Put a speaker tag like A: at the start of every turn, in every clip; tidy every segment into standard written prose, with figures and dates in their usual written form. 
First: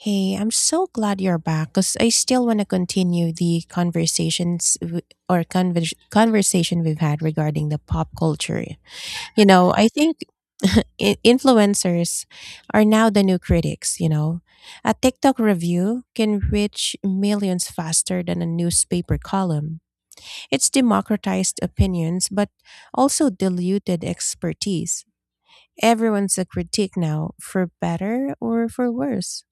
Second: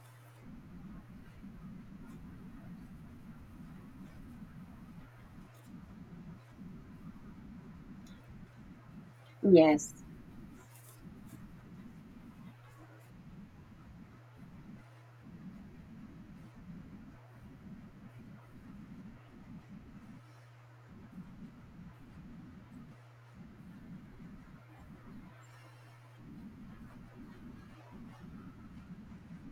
A: Hey, I'm so glad you're back because I still want to continue the conversations w- or conver- conversation we've had regarding the pop culture. You know, I
B: Yes.
A: think Influencers are now the new critics. A TikTok review can reach millions faster than a newspaper column. It's democratized opinions, but also diluted expertise. Everyone's a critique now, for better or for worse.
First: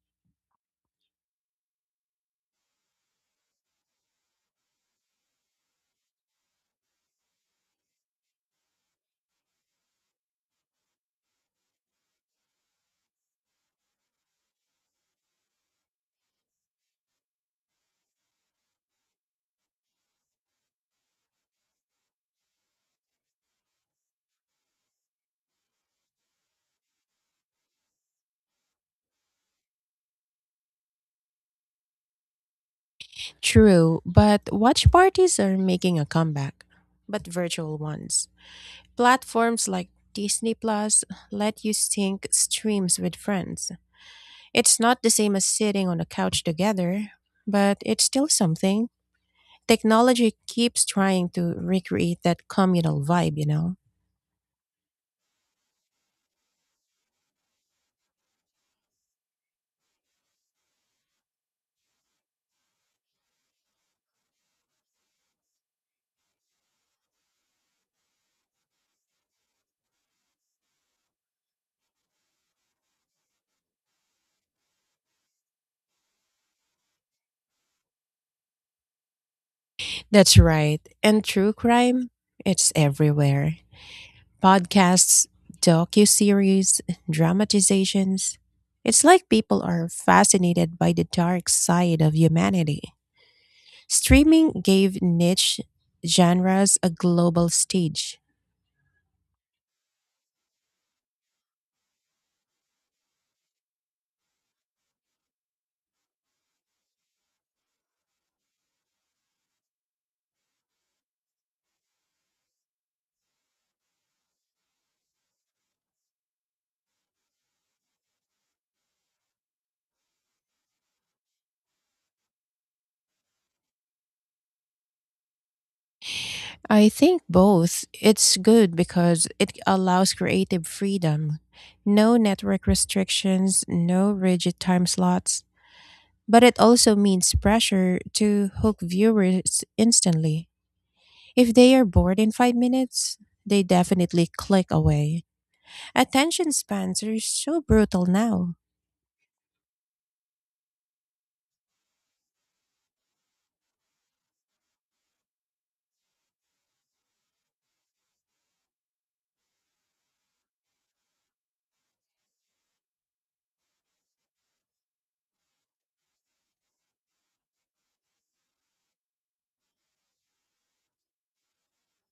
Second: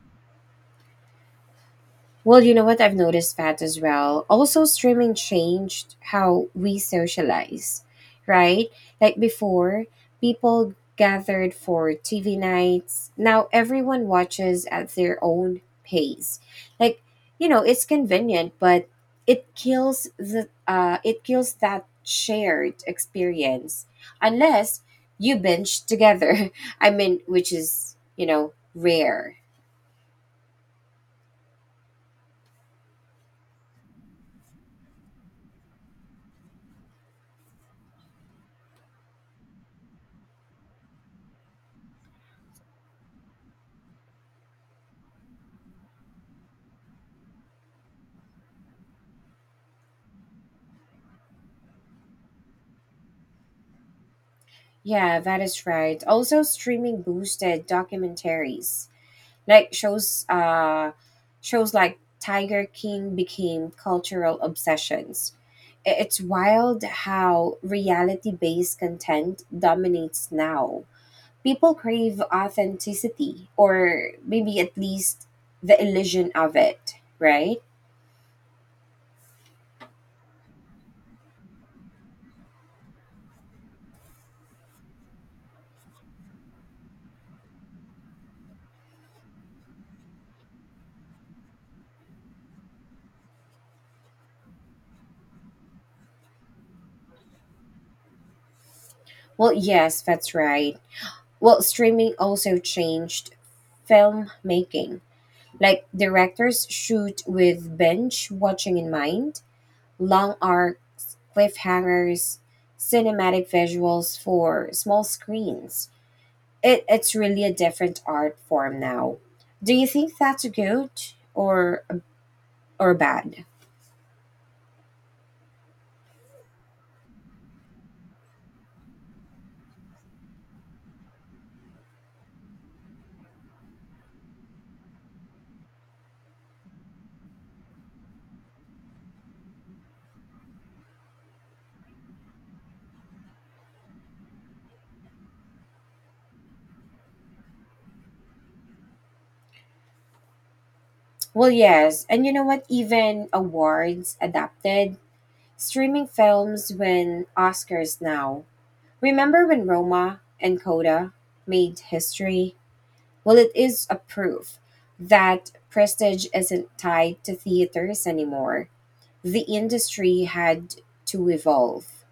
B: Well, you know what? I've noticed that as well. Also, streaming changed how we socialize, right? Like before, people gathered for TV nights. Now everyone watches at their own pace. Like, it's convenient, but it kills the it kills that shared experience unless you binge together. I mean, which is, rare.
A: True, but watch parties are making a comeback, but virtual ones. Platforms like Disney Plus let you sync streams with friends. It's not the same as sitting on a couch together, but it's still something. Technology keeps trying to recreate that communal vibe, you know?
B: Yeah, that is right. Also, streaming boosted documentaries, like shows like Tiger King became cultural obsessions. It's wild how reality-based content dominates now. People crave authenticity, or maybe at least the illusion of it, right?
A: That's right. And true crime, it's everywhere. Podcasts, docuseries, dramatizations. It's like people are fascinated by the dark side of humanity. Streaming gave niche genres a global stage.
B: Well, yes, that's right. Well, streaming also changed filmmaking. Like directors shoot with bench watching in mind, long arc cliffhangers, cinematic visuals for small screens. It's really a different art form now. Do you think that's good or bad?
A: I think both. It's good because it allows creative freedom. No network restrictions, no rigid time slots. But it also means pressure to hook viewers instantly. If they are bored in 5 minutes, they definitely click away. Attention spans are so brutal now.
B: Well, yes, and you know what? Even awards adapted streaming films win Oscars now. Remember when Roma and Coda made history? Well, it is a proof that prestige isn't tied to theaters anymore. The industry had to evolve.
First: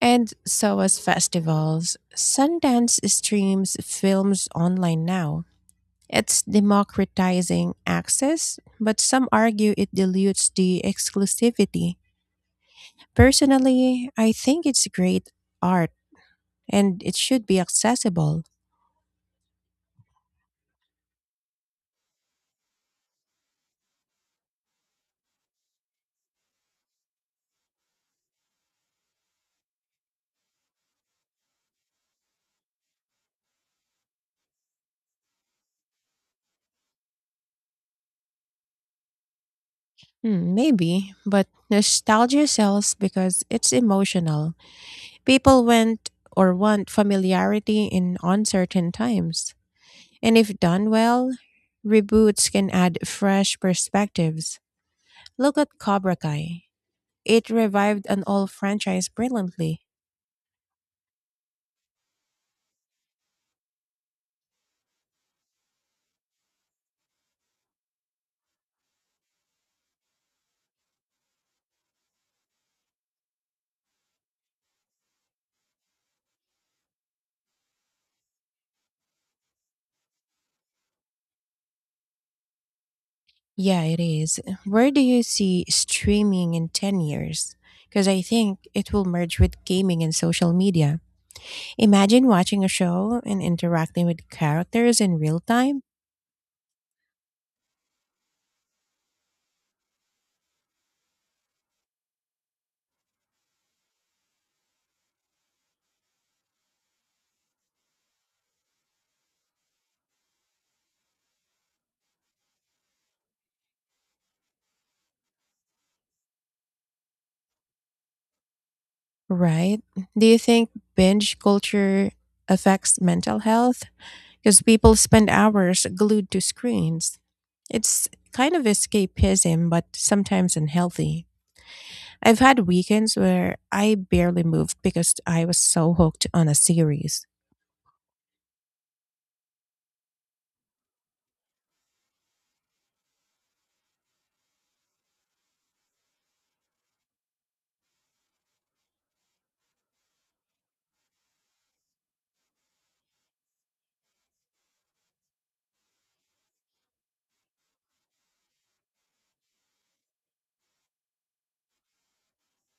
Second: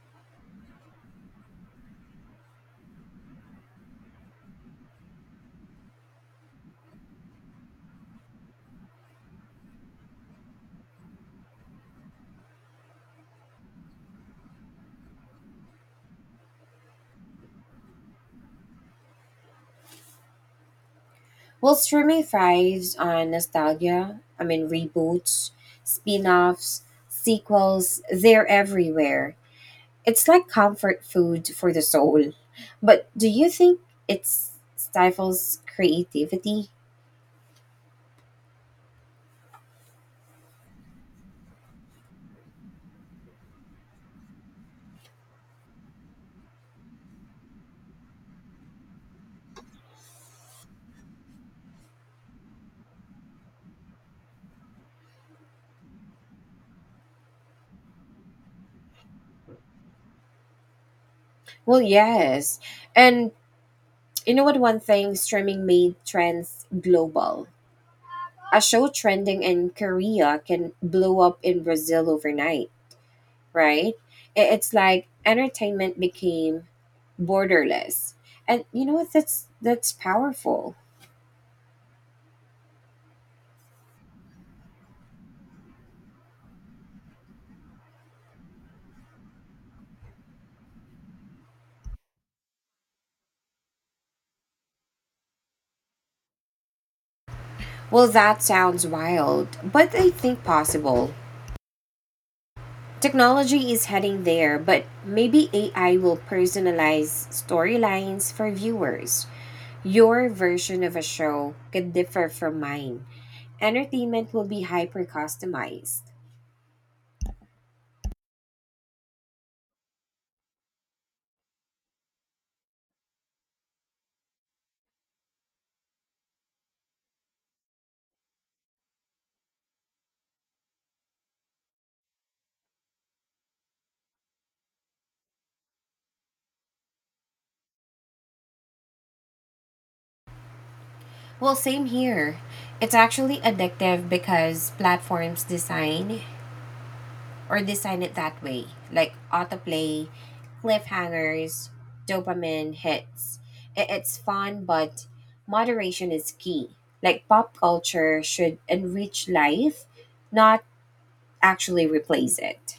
A: And so as festivals, Sundance streams films online now. It's democratizing access, but some argue it dilutes the exclusivity. Personally, I think it's great art and it should be accessible.
B: Well, streaming thrives on nostalgia. I mean, reboots, spin offs, sequels, they're everywhere. It's like comfort food for the soul. But do you think it stifles creativity?
A: Hmm, maybe, but nostalgia sells because it's emotional. People went or want familiarity in uncertain times. And if done well, reboots can add fresh perspectives. Look at Cobra Kai. It revived an old franchise brilliantly.
B: Well, yes. And you know what? One thing streaming made trends global. A show trending in Korea can blow up in Brazil overnight, right? It's like entertainment became borderless. And you know what? That's powerful.
A: Yeah, it is. Where do you see streaming in 10 years? Because I think it will merge with gaming and social media. Imagine watching a show and interacting with characters in real time.
B: Well, that sounds wild, but I think possible. Technology is heading there, but maybe AI will personalize storylines for viewers. Your version of a show could differ from mine. Entertainment will be hyper customized.
A: Right. Do you think binge culture affects mental health? Because people spend hours glued to screens. It's kind of escapism, but sometimes unhealthy. I've had weekends where I barely moved because I was so hooked on a series.
B: Well, same here. It's actually addictive because platforms design or design it that way, like autoplay, cliffhangers, dopamine hits. It's fun, but moderation is key. Like pop culture should enrich life, not actually replace it.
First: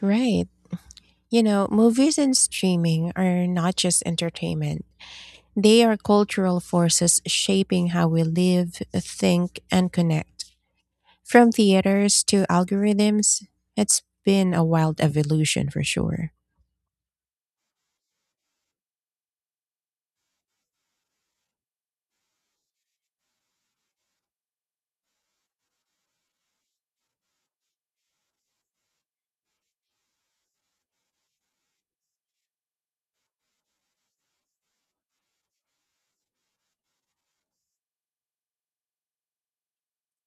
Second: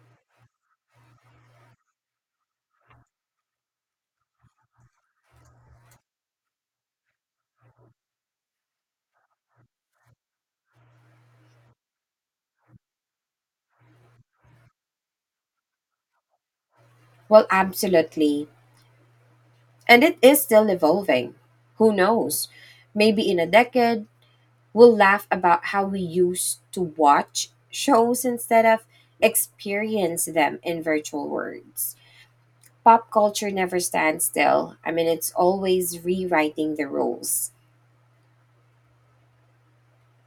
A: Right. You know, movies and streaming are not just entertainment, they are cultural forces shaping how we live, think, and connect. From theaters to algorithms, it's been a wild evolution for sure.
B: Well, absolutely. And it is still evolving. Who knows? Maybe in a decade, we'll laugh about how we used to watch shows instead of experience them in virtual worlds. Pop culture never stands still. I mean, it's always rewriting the rules.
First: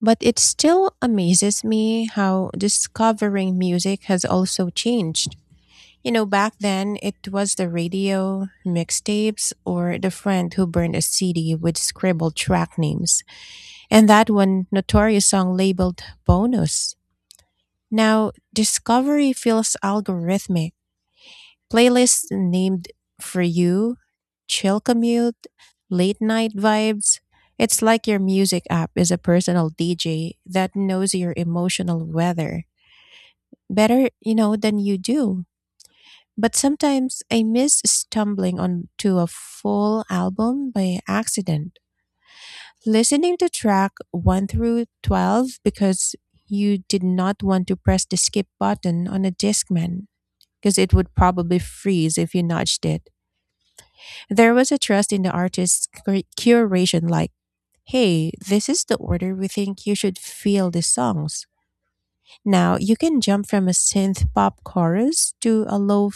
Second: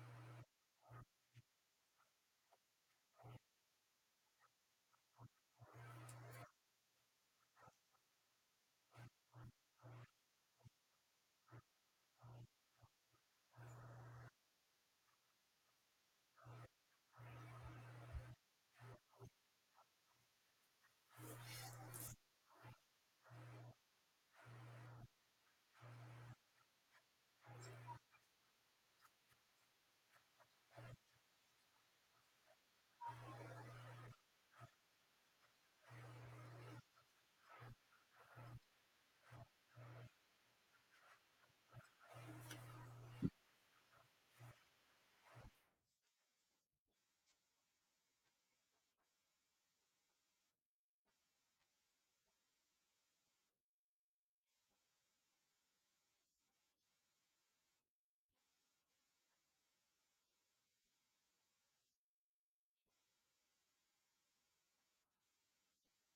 A: But it still amazes me how discovering music has also changed. You know, back then it was the radio, mixtapes, or the friend who burned a CD with scribbled track names, and that one notorious song labeled bonus. Now, discovery feels algorithmic. Playlist named for you, chill commute, late night vibes. It's like your music app is a personal DJ that knows your emotional weather better, than you do. But sometimes I miss stumbling onto a full album by accident. Listening to track 1 through 12 because you did not want to press the skip button on a Discman because it would probably freeze if you nudged it. There was a trust in the artist's curation, like, hey, this is the order we think you should feel the songs. Now you can jump from a synth pop chorus to a low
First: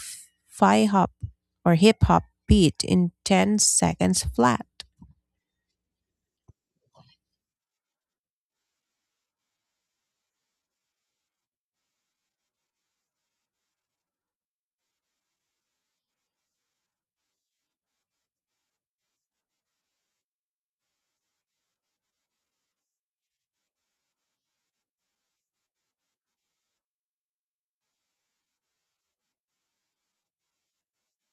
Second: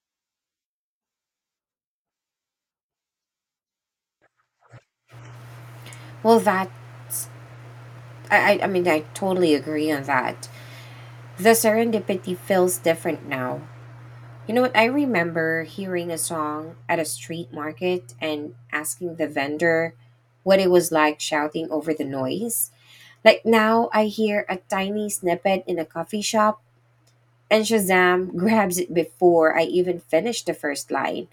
A: fi hop or hip hop beat in 10 seconds flat.
B: Well, that, I mean, I totally agree on that. The serendipity feels different now. You know what? I remember hearing a song at a street market and asking the vendor what it was, like shouting over the noise. Like now, I hear a tiny snippet in a coffee shop, and Shazam grabs it before I even finish the first line.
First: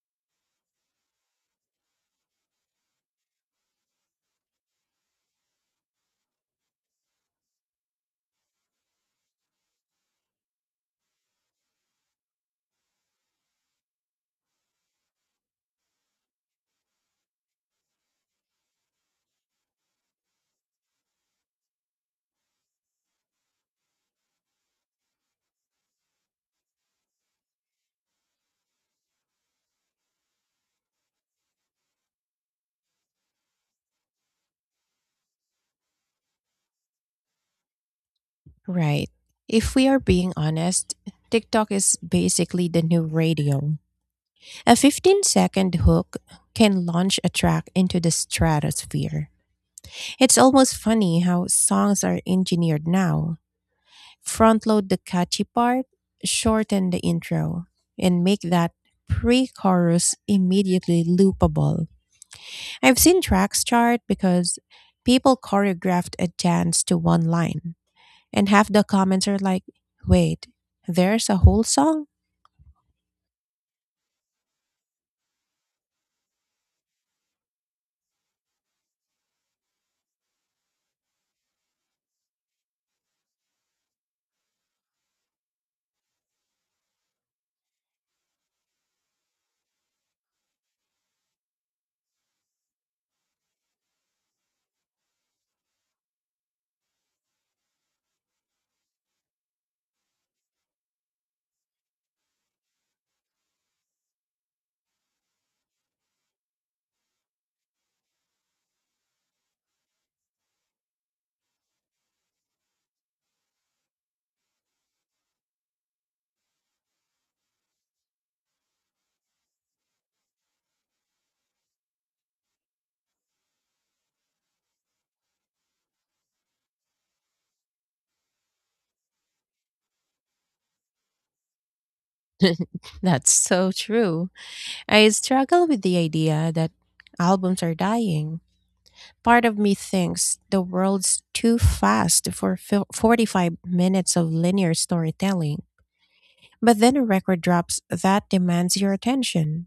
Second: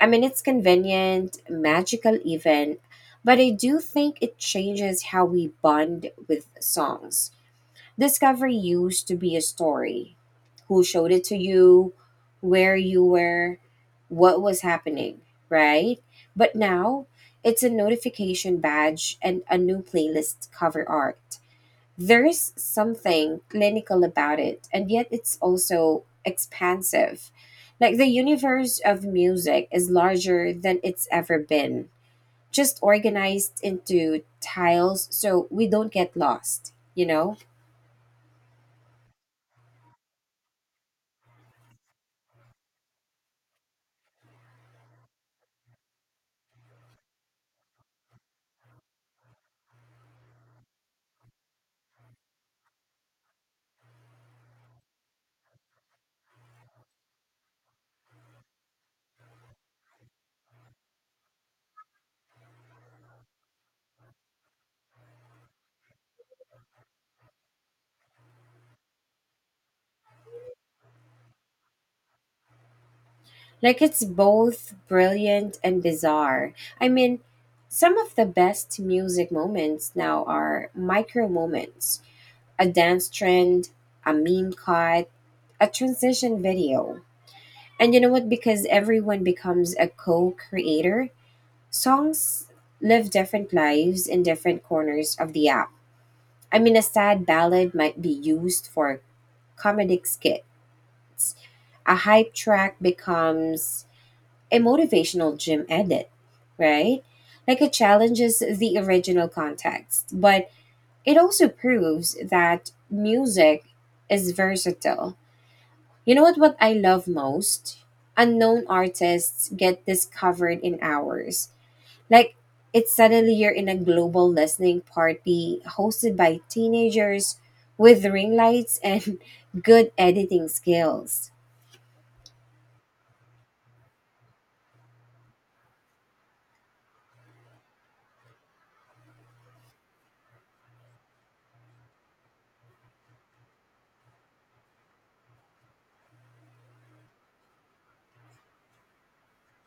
B: I mean, it's convenient, magical, even, but I do think it changes how we bond with songs. Discovery used to be a story, who showed it to you, where you were, what was happening, right? But now, it's a notification badge and a new playlist cover art. There's something clinical about it, and yet it's also expansive. Like the universe of music is larger than it's ever been, just organized into tiles so we don't get lost, you know?
A: Right. If we are being honest, TikTok is basically the new radio. A 15-second hook can launch a track into the stratosphere. It's almost funny how songs are engineered now. Front load the catchy part, shorten the intro, and make that pre chorus immediately loopable. I've seen tracks chart because people choreographed a dance to one line, and half the comments are like, wait, there's a whole song?
B: Like it's both brilliant and bizarre. I mean, some of the best music moments now are micro moments, a dance trend, a meme cut, a transition video. And you know what? Because everyone becomes a co creator, songs live different lives in different corners of the app. I mean, a sad ballad might be used for comedic skits, a hype track becomes a motivational gym edit, right? Like it challenges the original context, but it also proves that music is versatile. You know what I love most? Unknown artists get discovered in hours. Like, it's suddenly you're in a global listening party hosted by teenagers with ring lights and good editing skills.
A: That's so true. I struggle with the idea that albums are dying. Part of me thinks the world's too fast for 45 minutes of linear storytelling. But then a record drops that demands your attention.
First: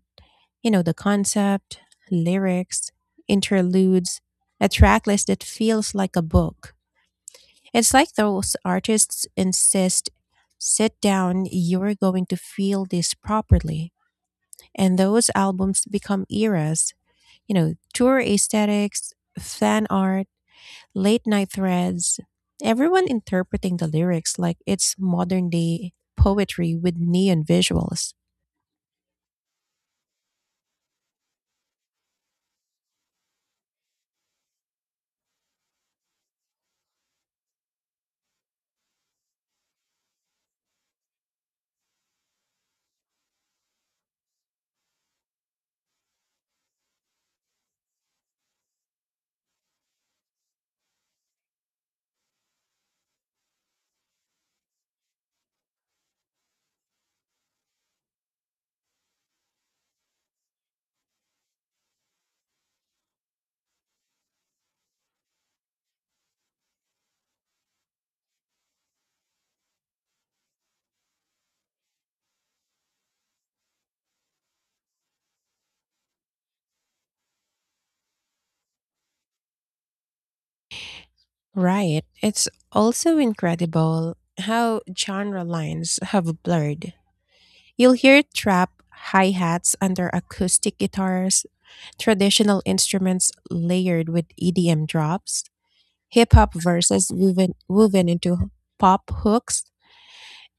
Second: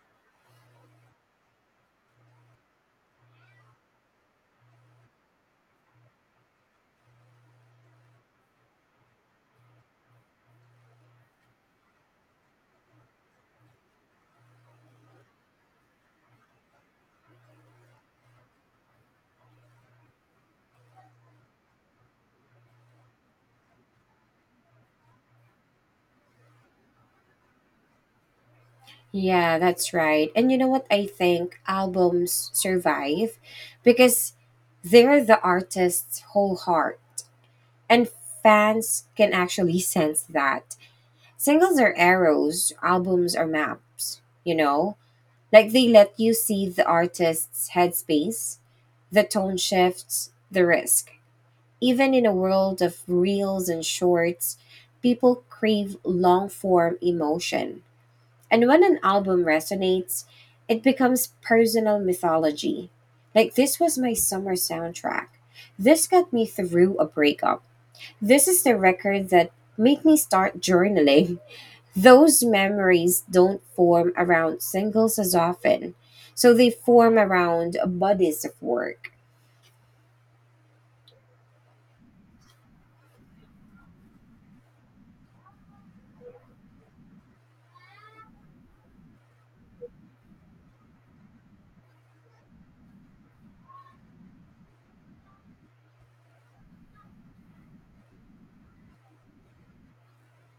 A: The concept, lyrics, interludes, a track list that feels like a book. It's like those artists insist sit down, you're going to feel this properly. And those albums become eras. Tour aesthetics, fan art, late night threads, everyone interpreting the lyrics like it's modern day poetry with neon visuals.
B: Yeah, that's right. And you know what? I think albums survive because they're the artist's whole heart, and fans can actually sense that. Singles are arrows, albums are maps, you know? Like they let you see the artist's headspace, the tone shifts, the risk. Even in a world of reels and shorts, people crave long form emotion. And when an album resonates, it becomes personal mythology. Like this was my summer soundtrack. This got me through a breakup. This is the record that made me start journaling. Those memories don't form around singles as often, so they form around bodies of work.
A: Right. It's also incredible how genre lines have blurred. You'll hear trap hi hats under acoustic guitars, traditional instruments layered with EDM drops, hip hop verses woven into pop hooks,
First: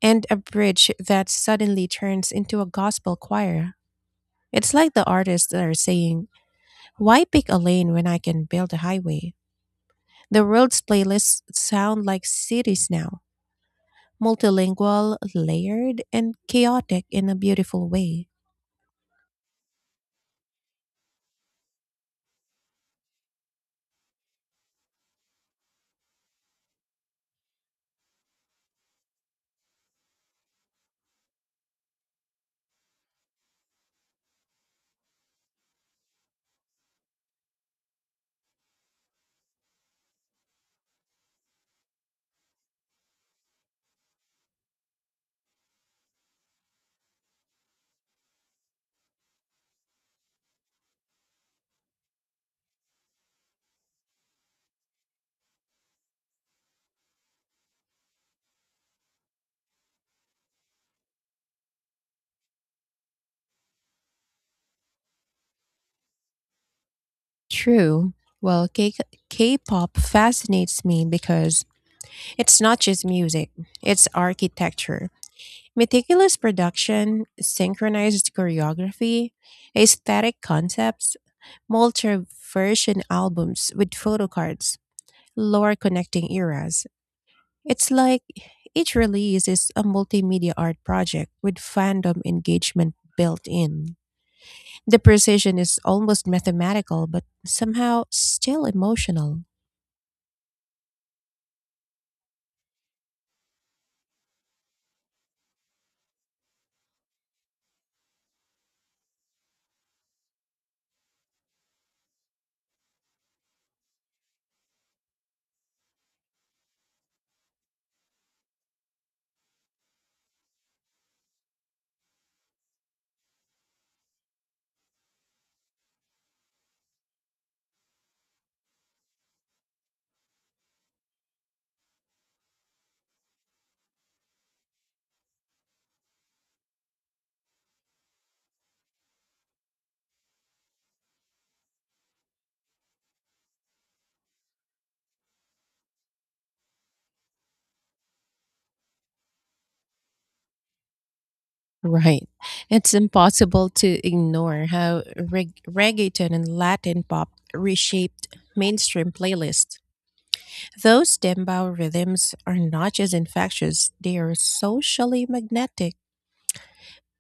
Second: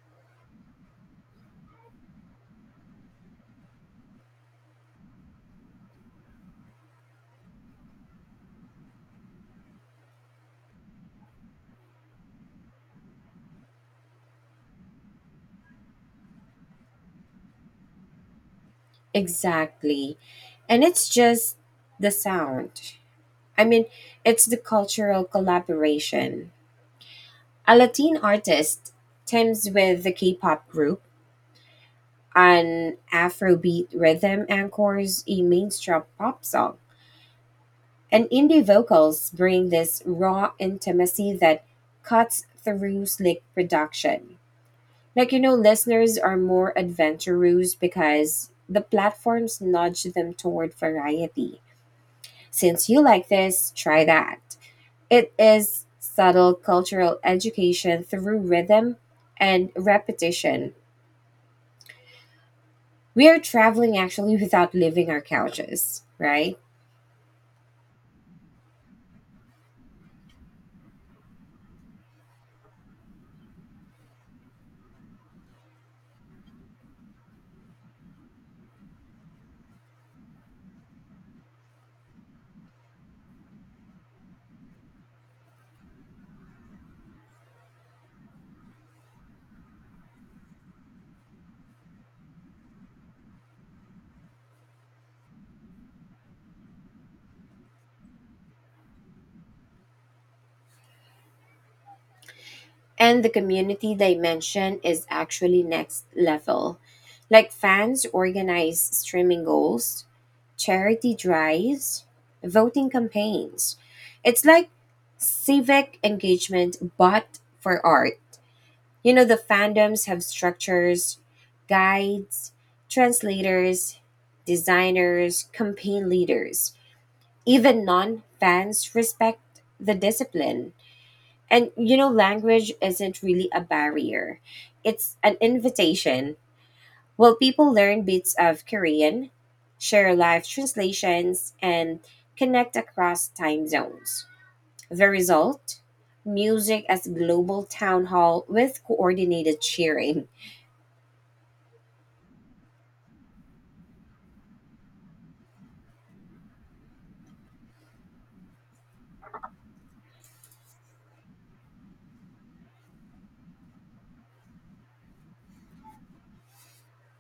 A: and a bridge that suddenly turns into a gospel choir. It's like the artists are saying, why pick a lane when I can build a highway? The world's playlists sound like cities now, multilingual, layered, and chaotic in a beautiful way.
B: Exactly. And it's just the sound. I mean, it's the cultural collaboration. A Latin artist teams with the K pop group, an Afrobeat rhythm anchors a mainstream pop song. And indie vocals bring this raw intimacy that cuts through slick production. Like, you know, listeners are more adventurous because the platforms nudge them toward variety. Since you like this, try that. It is subtle cultural education through rhythm and repetition. We are traveling actually without leaving our couches, right?
A: True. Well, K-pop fascinates me because it's not just music, it's architecture. Meticulous production, synchronized choreography, aesthetic concepts, multi-version albums with photo cards, lore connecting eras. It's like each release is a multimedia art project with fandom engagement built in. The precision is almost mathematical, but somehow still emotional.
B: And the community dimension is actually next level. Like fans organize streaming goals, charity drives, voting campaigns. It's like civic engagement, but for art. You know, the fandoms have structures, guides, translators, designers, campaign leaders. Even non fans respect the discipline, and you know, language isn't really a barrier, it's an invitation. Well, people learn bits of Korean, share live translations, and connect across time zones. The result? Music as global town hall with coordinated cheering.
A: Right. It's impossible to ignore how reggaeton and Latin pop reshaped mainstream playlists. Those dembow rhythms are not just infectious, they are socially magnetic.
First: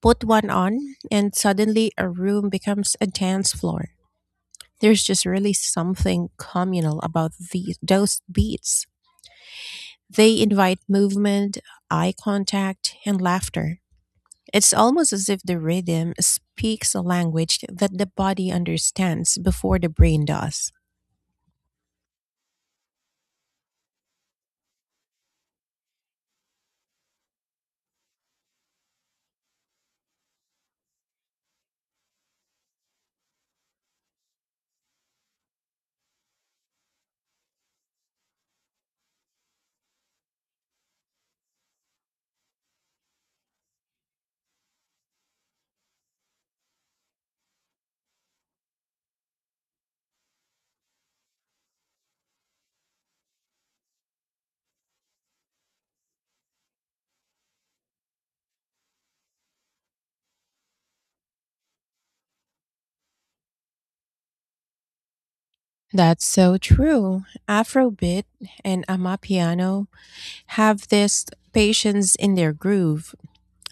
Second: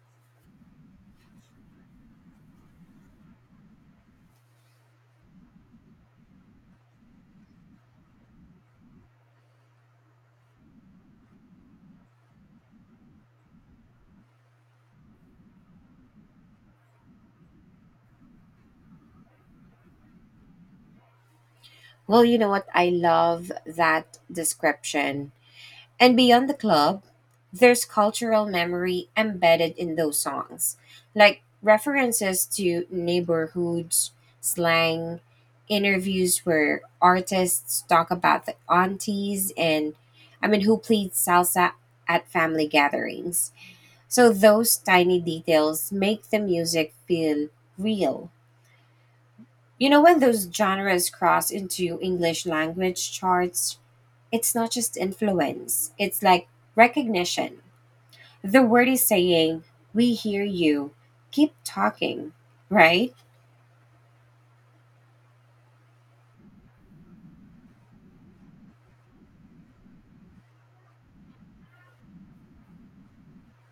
A: Put one on, and suddenly a room becomes a dance floor. There's just really something communal about those beats. They invite movement, eye contact, and laughter. It's almost as if the rhythm speaks a language that the body understands before the brain does.
B: Well, you know what? I love that description. And beyond the club, there's cultural memory embedded in those songs, like references to neighborhoods, slang, interviews where artists talk about the aunties and I mean who played salsa at family gatherings. So those tiny details make the music feel real. You know, when those genres cross into English language charts, it's not just influence, it's like recognition. The word is saying, we hear you, keep talking, right?
A: That's so true. Afrobeat and Amapiano have this patience in their groove,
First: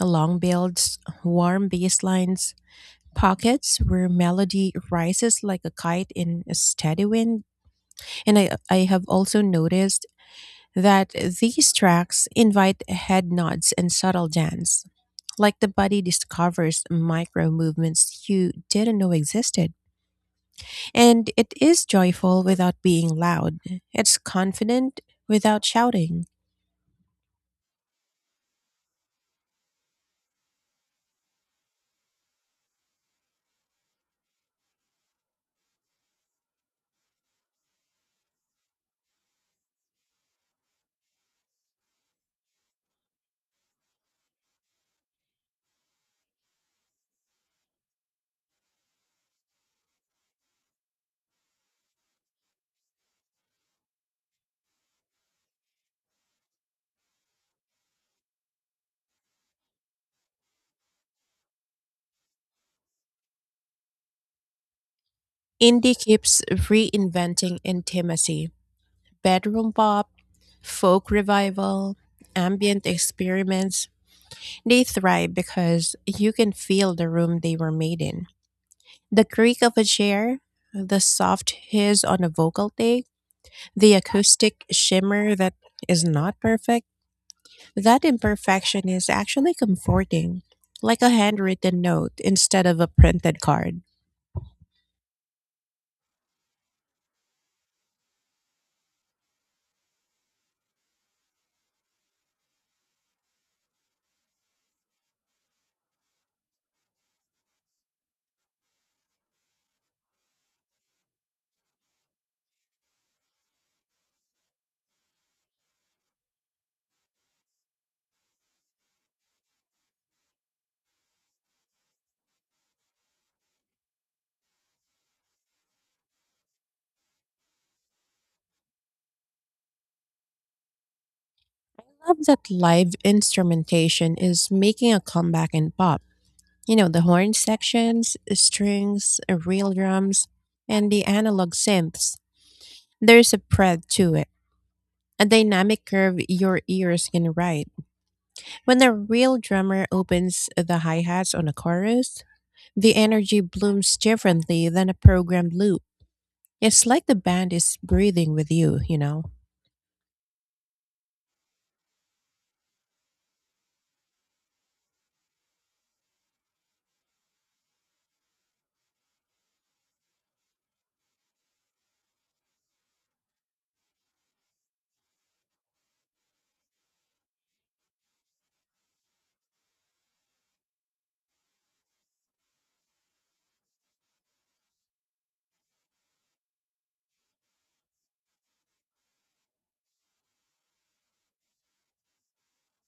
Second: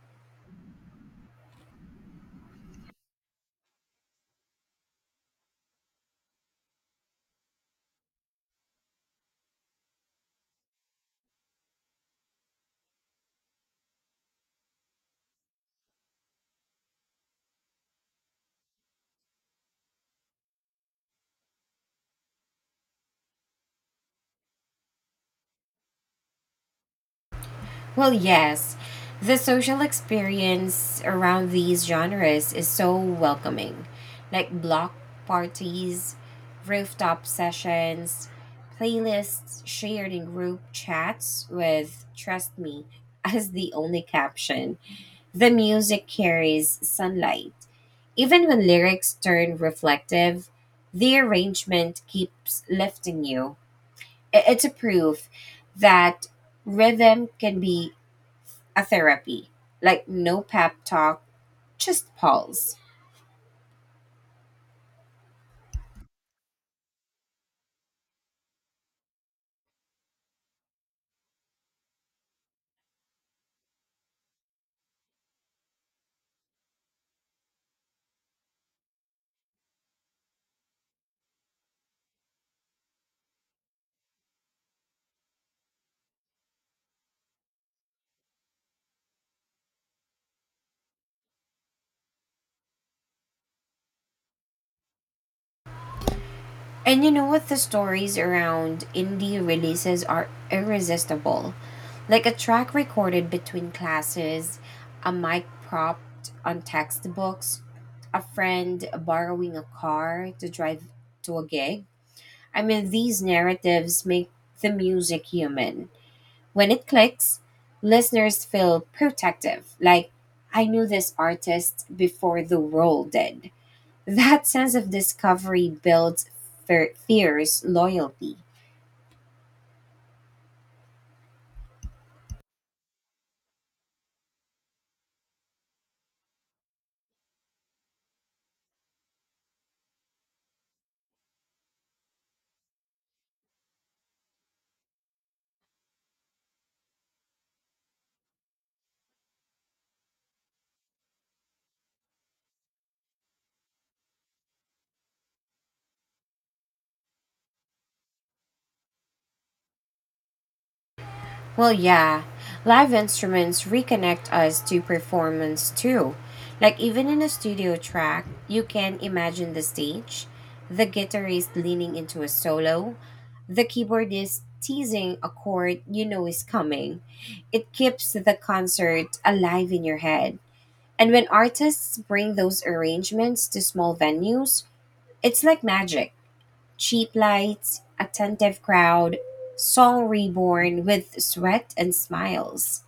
A: long builds, warm bass lines, pockets where melody rises like a kite in a steady wind. And I have also noticed that these tracks invite head nods and subtle dance, like the body discovers micro movements you didn't know existed. And it is joyful without being loud, it's confident without shouting.
B: Well, yes, the social experience around these genres is so welcoming, like block parties, rooftop sessions, playlists shared in group chats with, trust me, as the only caption. The music carries sunlight. Even when lyrics turn reflective, the arrangement keeps lifting you. It's a proof that rhythm can be a therapy. Like no pep talk, just pulse.
A: Indie keeps reinventing intimacy. Bedroom pop, folk revival, ambient experiments, they thrive because you can feel the room they were made in. The creak of a chair, the soft hiss on a vocal take, the acoustic shimmer that is not perfect. That imperfection is actually comforting, like a handwritten note instead of a printed card.
B: And you know what? The stories around indie releases are irresistible. Like a track recorded between classes, a mic propped on textbooks, a friend borrowing a car to drive to a gig. I mean, these narratives make the music human. When it clicks, listeners feel protective, like, I knew this artist before the world did. That sense of discovery builds fierce loyalty.
A: I love that live instrumentation is making a comeback in pop. The horn sections, strings, real drums, and the analog synths. There's a breadth to it, a dynamic curve your ears can ride. When the real drummer opens the hi hats on a chorus, the energy blooms differently than a programmed loop. It's like the band is breathing with you, you know?
B: Well, yeah, live instruments reconnect us to performance too. Like, even in a studio track, you can imagine the stage, the guitarist leaning into a solo, the keyboardist teasing a chord you know is coming. It keeps the concert alive in your head. And when artists bring those arrangements to small venues, it's like magic, cheap lights, attentive crowd, song reborn with sweat and smiles.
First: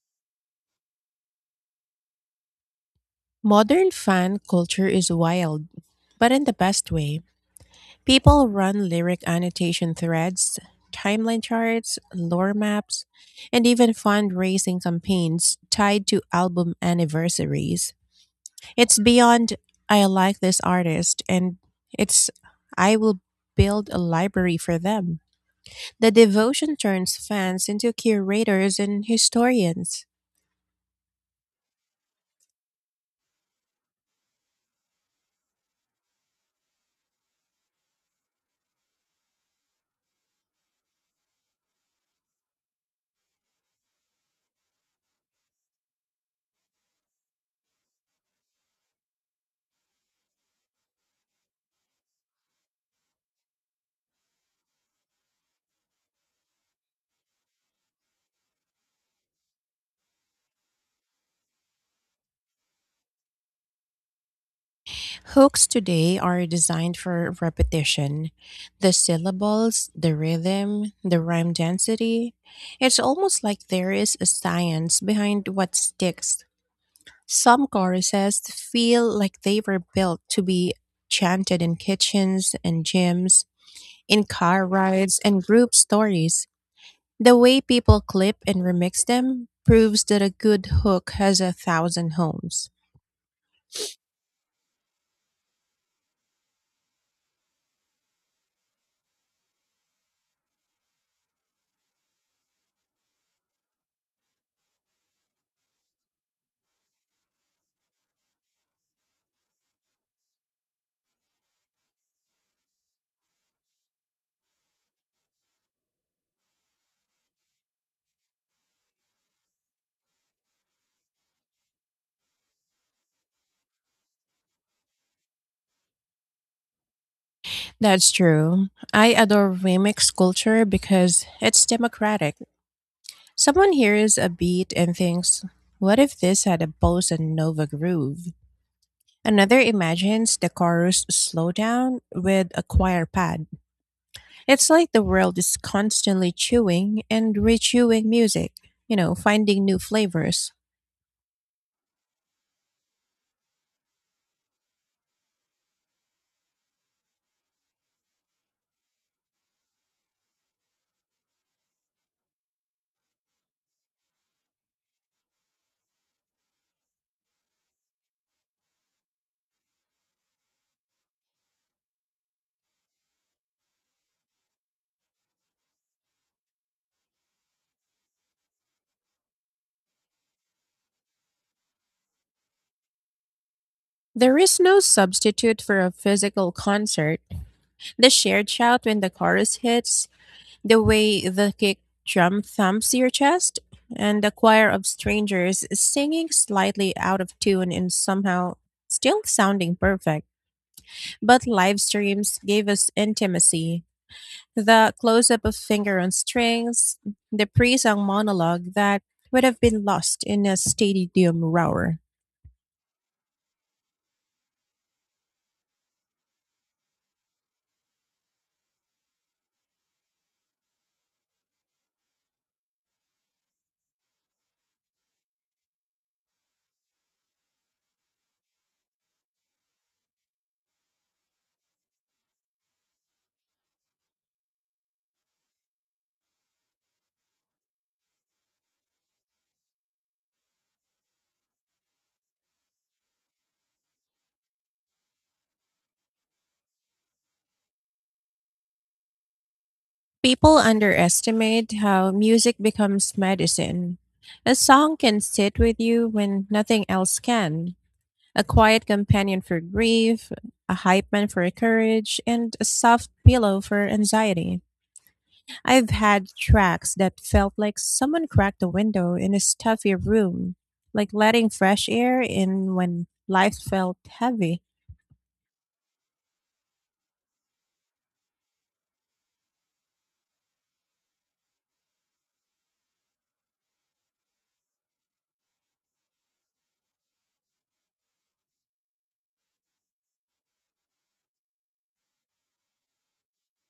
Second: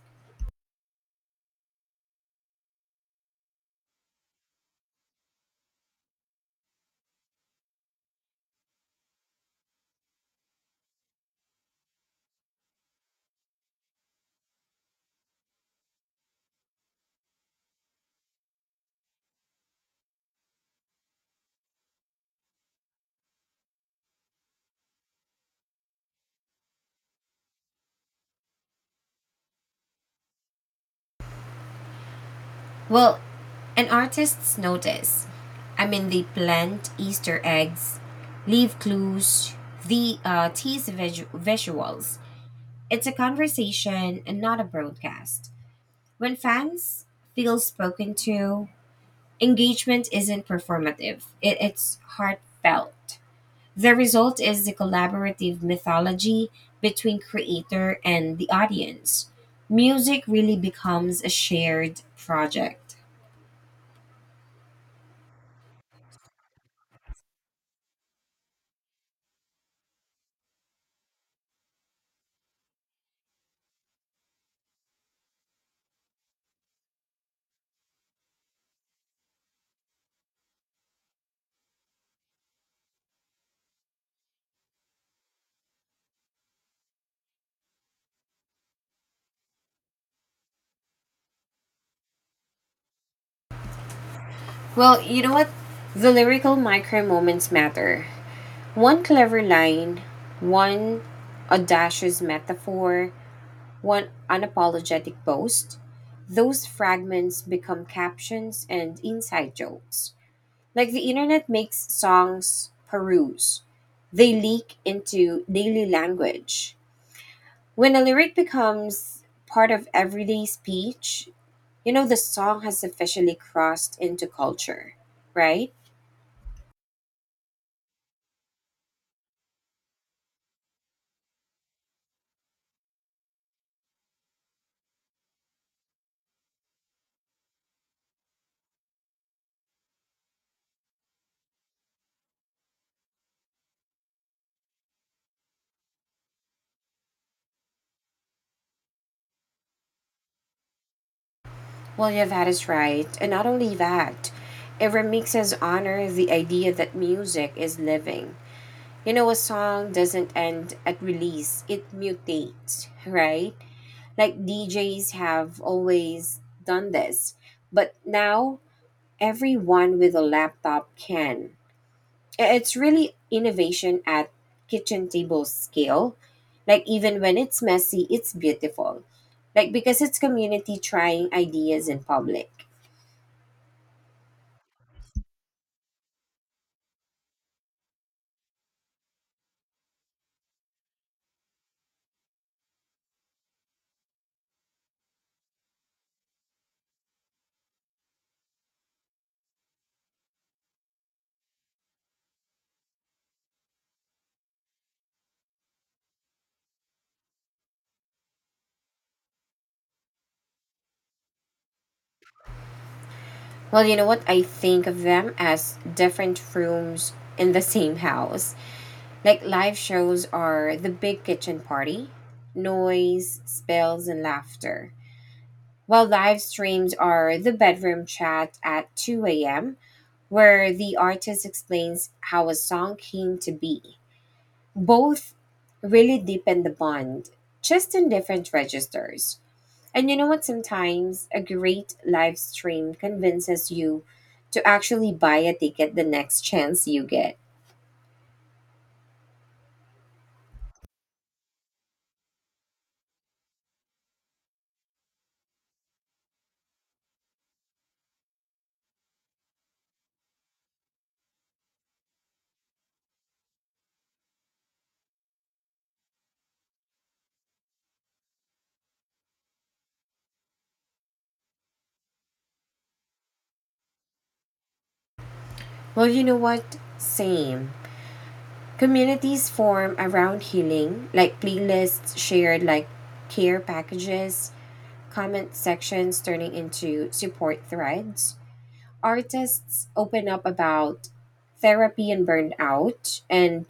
A: Modern fan culture is wild, but in the best way. People run lyric annotation threads, timeline charts, lore maps, and even fundraising campaigns tied to album anniversaries. It's beyond I like this artist and it's I will build a library for them. The devotion turns fans into curators and historians.
B: Well, an artist's notice. I mean, they plant Easter eggs, leave clues, the tease visuals. It's a conversation and not a broadcast. When fans feel spoken to, engagement isn't performative. It's heartfelt. The result is the collaborative mythology between creator and the audience. Music really becomes a shared project.
A: Hooks today are designed for repetition. The syllables, the rhythm, the rhyme density. It's almost like there is a science behind what sticks. Some choruses feel like they were built to be chanted in kitchens and gyms. In car rides and group stories, the way people clip and remix them proves that a good hook has a thousand homes.
B: Well, you know what? The lyrical micro moments matter. One clever line, one audacious metaphor, one unapologetic boast. Those fragments become captions and inside jokes. Like the internet makes songs peruse. They leak into daily language. When a lyric becomes part of everyday speech, you know the song has officially crossed into culture, right?
A: That's true. I adore remix culture because it's democratic. Someone hears a beat and thinks, what if this had a bossa nova groove? Another imagines the chorus slowdown with a choir pad. It's like the world is constantly chewing and rechewing music, finding new flavors.
B: Well, yeah, that is right. And not only that, it remixes honor the idea that music is living. You know, a song doesn't end at release, it mutates, right? Like DJs have always done this, but now everyone with a laptop can. It's really innovation at kitchen table scale. Like, even when it's messy, it's beautiful. Like, because it's community trying ideas in public.
A: There is no substitute for a physical concert. The shared shout when the chorus hits, the way the kick drum thumps your chest, and the choir of strangers singing slightly out of tune and somehow still sounding perfect. But live streams gave us intimacy. The close up of finger on strings, the pre song monologue that would have been lost in a stadium roar.
B: Well, you know what? I think of them as different rooms in the same house. Like live shows are the big kitchen party, noise, spills, and laughter. While live streams are the bedroom chat at 2 a.m., where the artist explains how a song came to be. Both really deepen the bond, just in different registers. And you know what? Sometimes a great live stream convinces you to actually buy a ticket the next chance you get.
A: People underestimate how music becomes medicine. A song can sit with you when nothing else can. A quiet companion for grief, a hype man for courage, and a soft pillow for anxiety. I've had tracks that felt like someone cracked a window in a stuffy room, like letting fresh air in when life felt heavy.
B: Well, you know what? Same. Communities form around healing, like playlists shared, like care packages, comment sections turning into support threads. Artists open up about therapy and burnout, and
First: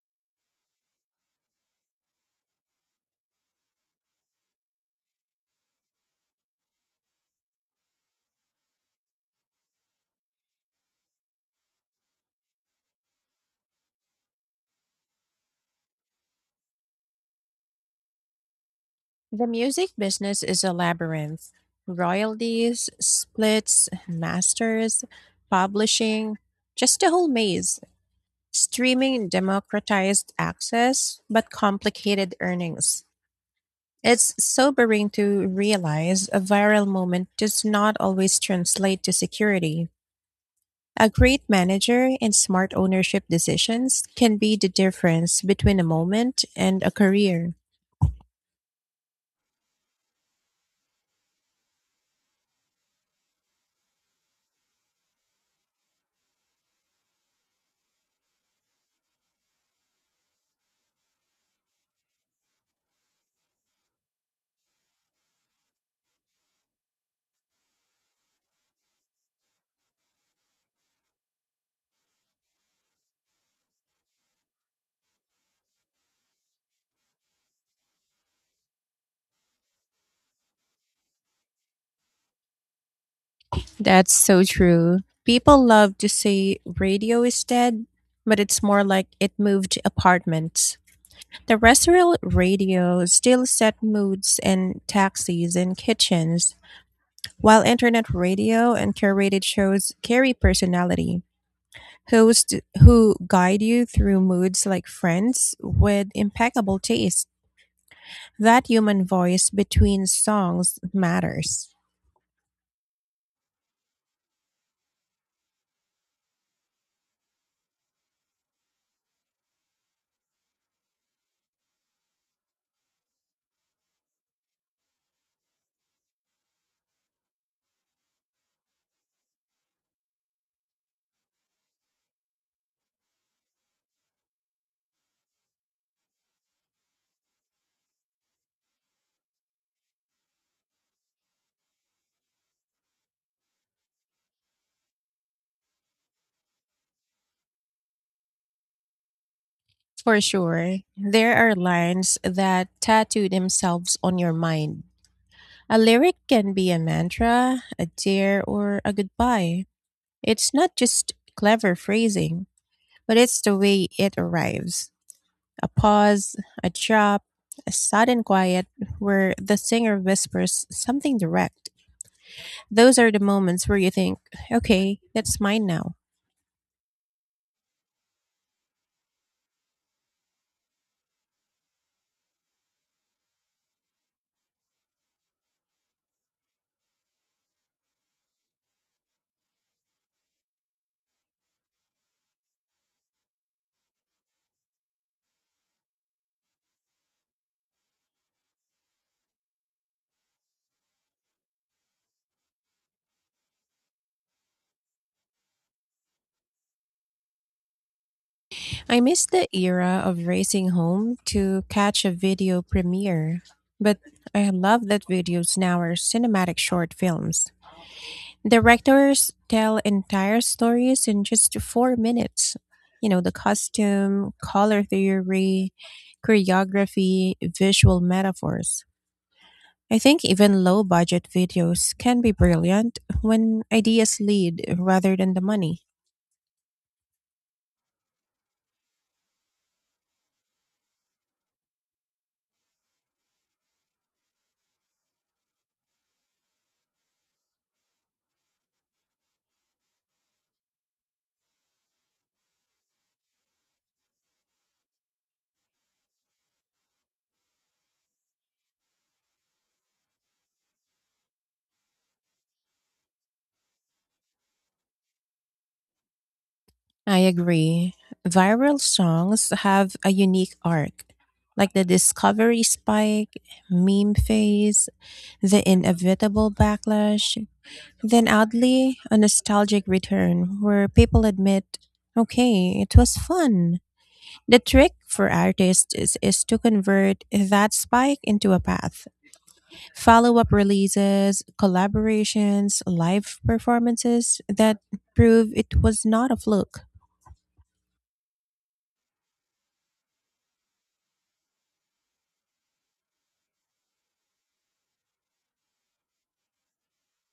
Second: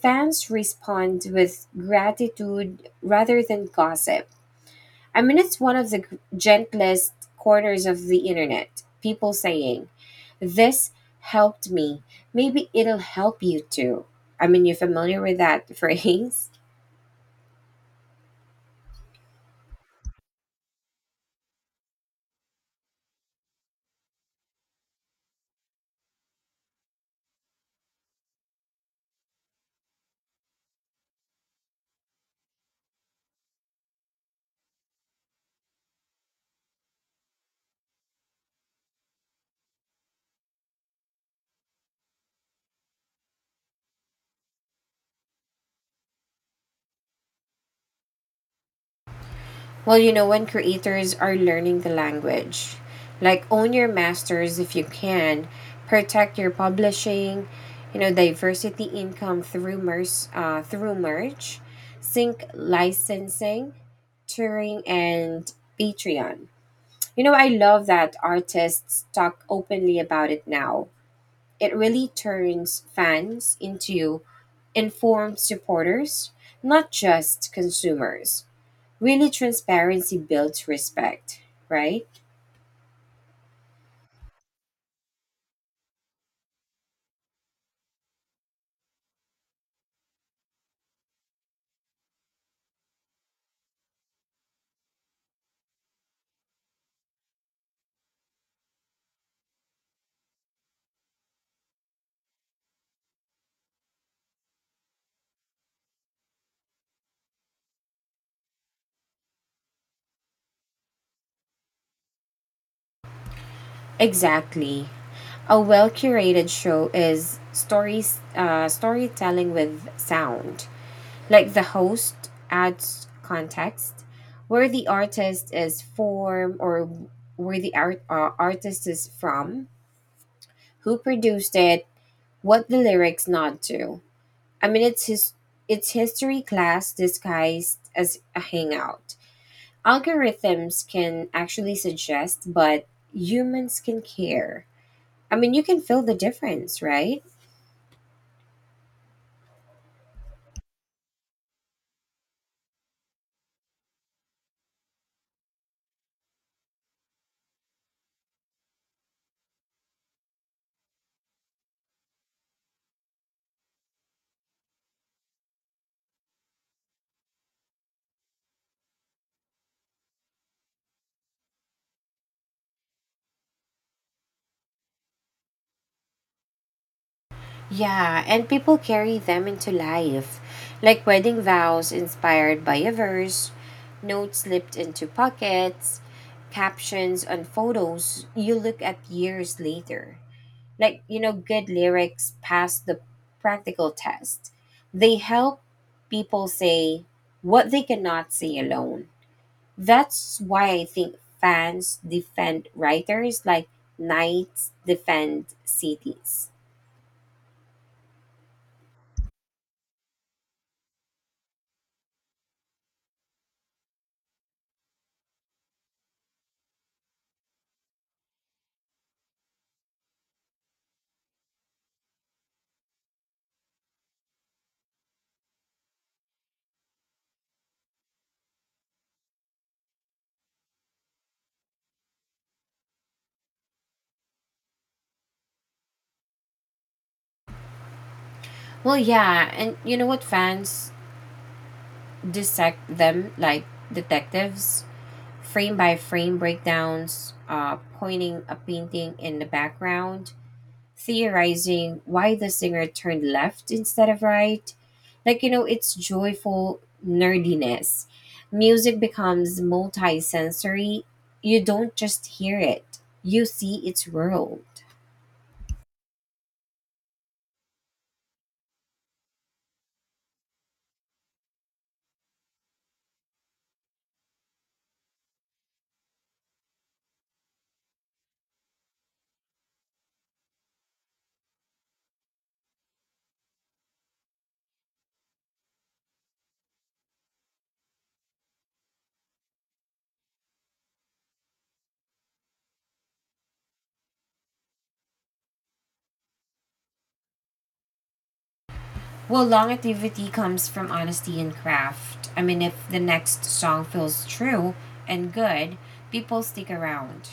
B: fans respond with gratitude rather than gossip. I mean, it's one of the gentlest corners of the internet. People saying, this helped me. Maybe it'll help you too. I mean, you familiar with that phrase?
A: The music business is a labyrinth. Royalties, splits, masters, publishing, just a whole maze. Streaming democratized access, but complicated earnings. It's sobering to realize a viral moment does not always translate to security. A great manager and smart ownership decisions can be the difference between a moment and a career.
B: Well, you know, when creators are learning the language, like own your masters if you can, protect your publishing, you know, diversity income through, merch, sync licensing, touring, and Patreon. You know, I love that artists talk openly about it now. It really turns fans into informed supporters, not just consumers. Really, transparency builds respect, right?
A: That's so true. People love to say radio is dead, but it's more like it moved apartments. Terrestrial radio still set moods in taxis and kitchens, while internet radio and curated shows carry personality. Hosts who guide you through moods like friends with impeccable taste. That human voice between songs matters.
B: Exactly. A well curated show is storytelling with sound. Like the host adds context, where the artist is from or where the art, artist is from, who produced it, what the lyrics nod to. I mean, it's history class disguised as a hangout. Algorithms can actually suggest, but humans can care. I mean, you can feel the difference, right?
A: For sure, there are lines that tattoo themselves on your mind. A lyric can be a mantra, a dare, or a goodbye. It's not just clever phrasing, but it's the way it arrives. A pause, a drop, a sudden quiet where the singer whispers something direct. Those are the moments where you think, okay, that's mine now.
B: Yeah, and people carry them into life, like wedding vows inspired by a verse, notes slipped into pockets, captions on photos you look at years later. Like, you know, good lyrics pass the practical test. They help people say what they cannot say alone. That's why I think fans defend writers like knights defend cities.
A: I miss the era of racing home to catch a video premiere, but I love that videos now are cinematic short films. Directors tell entire stories in just 4 minutes. The costume, color theory, choreography, visual metaphors. I think even low budget videos can be brilliant when ideas lead rather than the money.
B: Well, yeah, and you know what? Fans dissect them like detectives, frame by frame breakdowns, pointing a painting in the background, theorizing why the singer turned left instead of right. Like, you know, it's joyful nerdiness. Music becomes multi sensory. You don't just hear it, you see its world.
A: I agree. Viral songs have a unique arc, like the discovery spike, meme phase, the inevitable backlash, then oddly, a nostalgic return where people admit, okay, it was fun. The trick for artists is to convert that spike into a path. Follow up releases, collaborations, live performances that prove it was not a fluke.
B: Well, longevity comes from honesty and craft. I mean, if the next song feels true and good, people stick around.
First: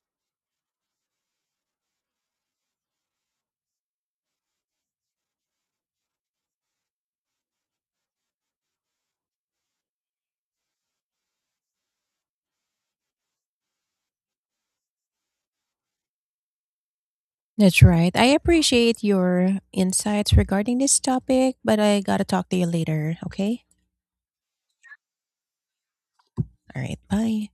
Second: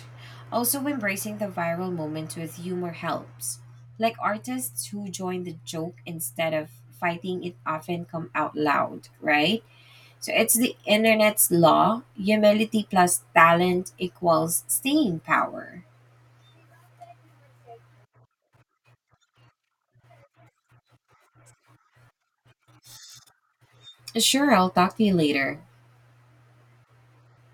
B: Also, embracing the viral moment with humor helps. Like artists who join the joke instead of fighting it often come out loud, right? So it's the internet's law, humility plus talent equals staying power.
A: That's right. I appreciate your insights regarding this topic, but I gotta talk to you later, okay?
B: Sure, I'll talk to you later.
A: All right, bye.